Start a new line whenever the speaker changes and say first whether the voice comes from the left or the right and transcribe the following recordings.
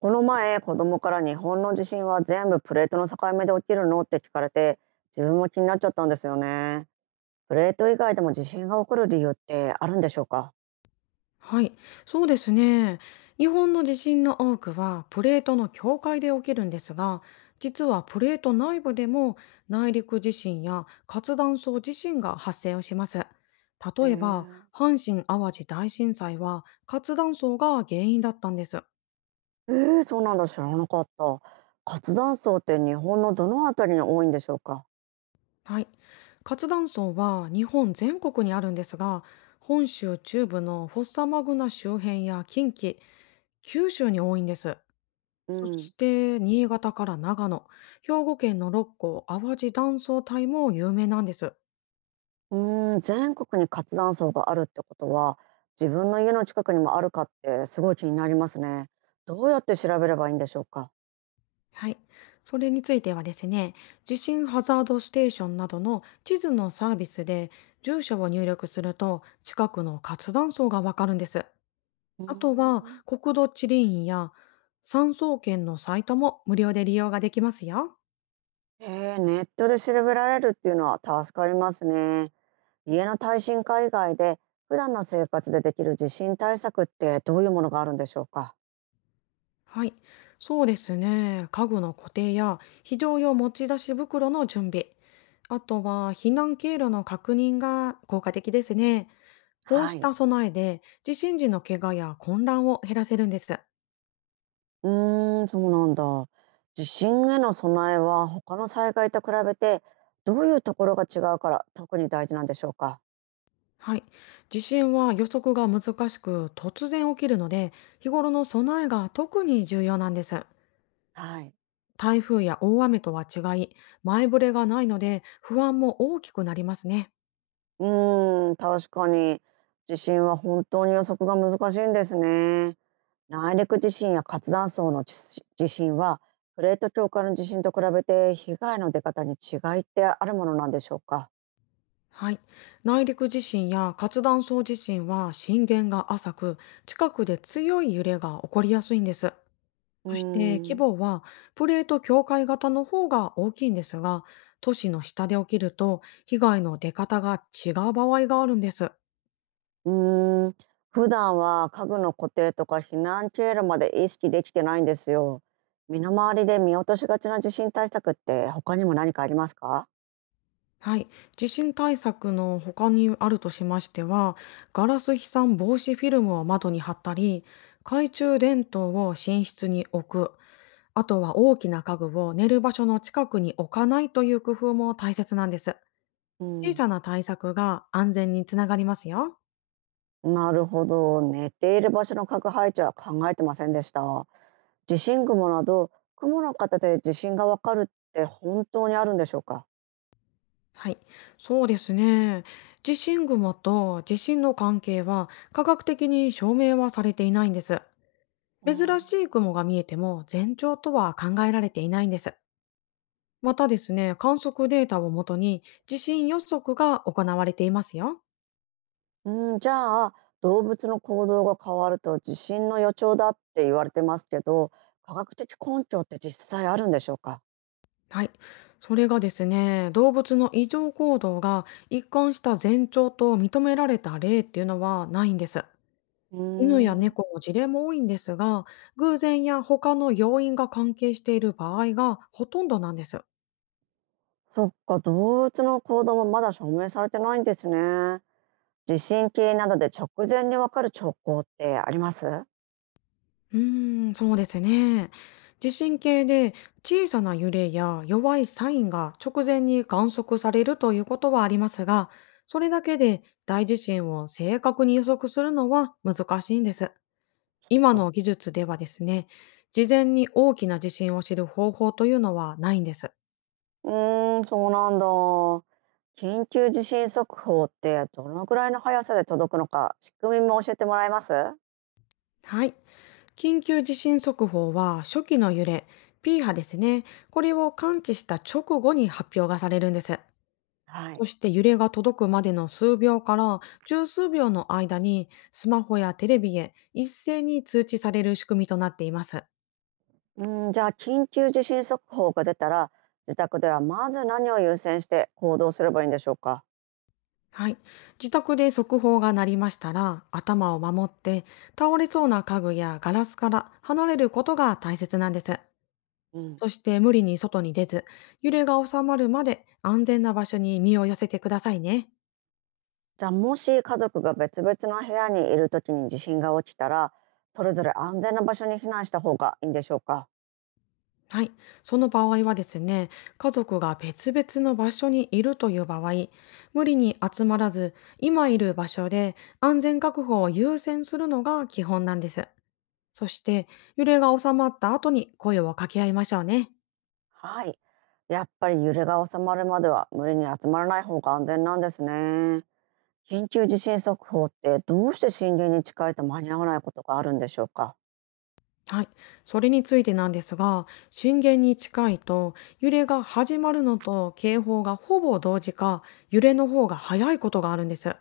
right: この前、子供から日本の地震は全部プレートの境目で起きるのって聞かれて、自分も気になっちゃったんですよね。プレート以外でも地震が起こる理由ってあるんでしょうか？
left: はい、そうですね。日本の地震の多くはプレートの境界で起きるんですが、実はプレート内部でも内陸地震や活断層地震が発生をします。
right: へ
left: 例えば、
right: え
left: 阪神・淡路大震災は活断層が原因だったんです。
right: えー、そうなんだ、知らなかった。活断層って日本のどのあたりに多いんでしょうか？
left: はい。活断層は日本全国にあるんですが、本州中部のフォッサマグナ周辺や近畿、九州に多いんです。
right: う
left: そ
right: ん。
left: して、新潟から長野、兵庫県の六甲淡路断層帯も有名なんです。
right: う全国に活断層があるってことは、自分の家の近くにもあるかってすごい気になりますね。どうやって調べればいいんでしょうか？
left: はい。それについてはですね、地震ハザードステーションなどの地図のサービスで住所を入力すると近くの活断層がわかるんです。
right: うー
left: あとは
right: ん。
left: 国土地理院や産総研のサイトも無料で利用ができますよ。
right: ええ、ネットで調べられるっていうのは助かりますね。家の耐震化以外で普段の生活でできる地震対策ってどういうものがあるんでしょうか。
left: はい、そうですね。家具の固定や非常用持ち出し袋の準備、あとは避難経路の確認が効果的ですね。こう
right: は
left: し
right: い。
left: た備えで地震時の怪我や混乱を減らせるんです。
right: うーん、そうなんだ。地震への備えは他の災害と比べてどういうところが違うから特に大事なんでしょうか。
left: はい、地震は予測が難しく突然起きるので、日頃の備えが特に重要なんです。
right: はい。
left: 台風や大雨とは違い、前触れがないので不安も大きくなりますね。
right: うーん、確かに地震は本当に予測が難しいんですね。内陸地震や活断層の地震はプレート境界の地震と比べて被害の出方に違いってあるものなんでしょうか？
left: はい。内陸地震や活断層地震は震源が浅く、近くで強い揺れが起こりやすいんです。
right: うー
left: そして規
right: ん。
left: 模はプレート境界型の方が大きいんですが、都市の下で起きると被害の出方が違う場合があるんです。
right: うーん。普段は家具の固定とか避難経路まで意識できてないんですよ。身の回りで見落としがちな地震対策って他にも何かありますか？
left: はい。地震対策の他にあるとしましては、ガラス飛散防止フィルムを窓に貼ったり、懐中電灯を寝室に置く、あとは大きな家具を寝る場所の近くに置かないという工夫も大切なんです。
right: う
left: 小
right: ん。
left: さな対策が安全につながりますよ。
right: なるほど、寝ている場所の家具配置は考えてませんでした。地震雲など雲の形で地震がわかるって本当にあるんでしょうか？
left: はい。そうですね。地震雲と地震の関係は科学的に証明はされていないんです。
right: う
left: 珍し
right: ん。
left: い雲が見えても前兆とは考えられていないんです。またですね、観測データをもとに地震予測が行われていますよ。
right: うん。じゃあ、動物の行動が変わると地震の予兆だって言われてますけど、科学的根拠って実際あるんでしょうか？
left: はい。それがですね、動物の異常行動が一貫した前兆と認められた例っていうのはないんです。
right: う
left: 犬や
right: ーん。
left: 猫の事例も多いんですが、偶然や他の要因が関係している場合がほとんどなんです。
right: そっか、動物の行動もまだ証明されてないんですね。地震計などで直前にわかる兆候ってありますか？
left: そうですね。地震計で小さな揺れや弱いサインが直前に観測されるということはありますが、それだけで大地震を正確に予測するのは難しいんです。今の技術ではですね、事前に大きな地震を知る方法というのはないんです。
right: うーん。そうなんだ。緊急地震速報ってどのぐらいの速さで届くのか、仕組みも教えてもらえます？
left: はい。緊急地震速報は初期の揺れ、P 波ですね。これを感知した直後に発表がされるんです。
right: は
left: そ
right: い。
left: して揺れが届くまでの数秒から十数秒の間にスマホやテレビへ一斉に通知される仕組みとなっています。
right: うん、じゃあ緊急地震速報が出たら、自宅ではまず何を優先して行動すればいいんでしょうか？
left: はい。自宅で速報が鳴りましたら、頭を守って、倒れそうな家具やガラスから離れることが大切なんです。
right: うん、
left: そして無理に外に出ず、揺れが収まるまで安全な場所に身を寄せてくださいね。
right: じゃあもし家族が別々の部屋にいる時に地震が起きたら、それぞれ安全な場所に避難した方がいいんでしょうか？
left: はい。その場合はですね、家族が別々の場所にいるという場合、無理に集まらず、今いる場所で安全確保を優先するのが基本なんです。そして、揺れが収まった後に声を掛け合いましょうね。
right: はい。やっぱり揺れが収まるまでは無理に集まらない方が安全なんですね。緊急地震速報ってどうして震源に近いと間に合わないことがあるんでしょうか？
left: はい。それについてなんですが、震源に近いと、揺れが始まるのと警報がほぼ同時か、揺れの方が早いことがあるんです。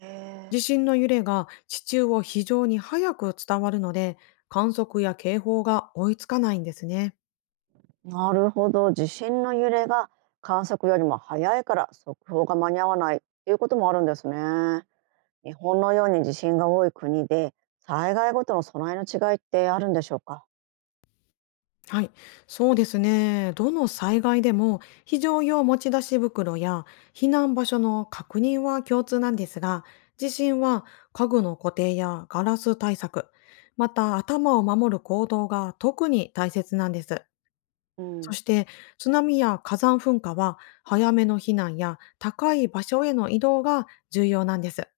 right: え
left: 地震の揺れが地中を非常に早く伝わるので、観測や警報が追いつかないんですね。
right: ー、なるほど、地震の揺れが観測よりも早いから速報が間に合わないっていうこともあるんですね。日本のように地震が多い国で、災害ごとの備えの違いってあるんでしょうか？
left: はい、そうですね。どの災害でも非常用持ち出し袋や避難場所の確認は共通なんですが、地震は家具の固定やガラス対策、また頭を守る行動が特に大切なんです。
right: う
left: そ
right: ん。
left: して津波や火山噴火は早めの避難や高い場所への移動が重要なんです。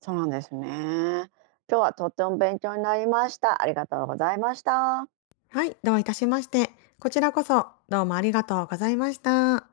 right: そうなんですね。今日はとっても勉強になりました。ありがとうございました。
left: はい、どういたしまして。こちらこそどうもありがとうございました。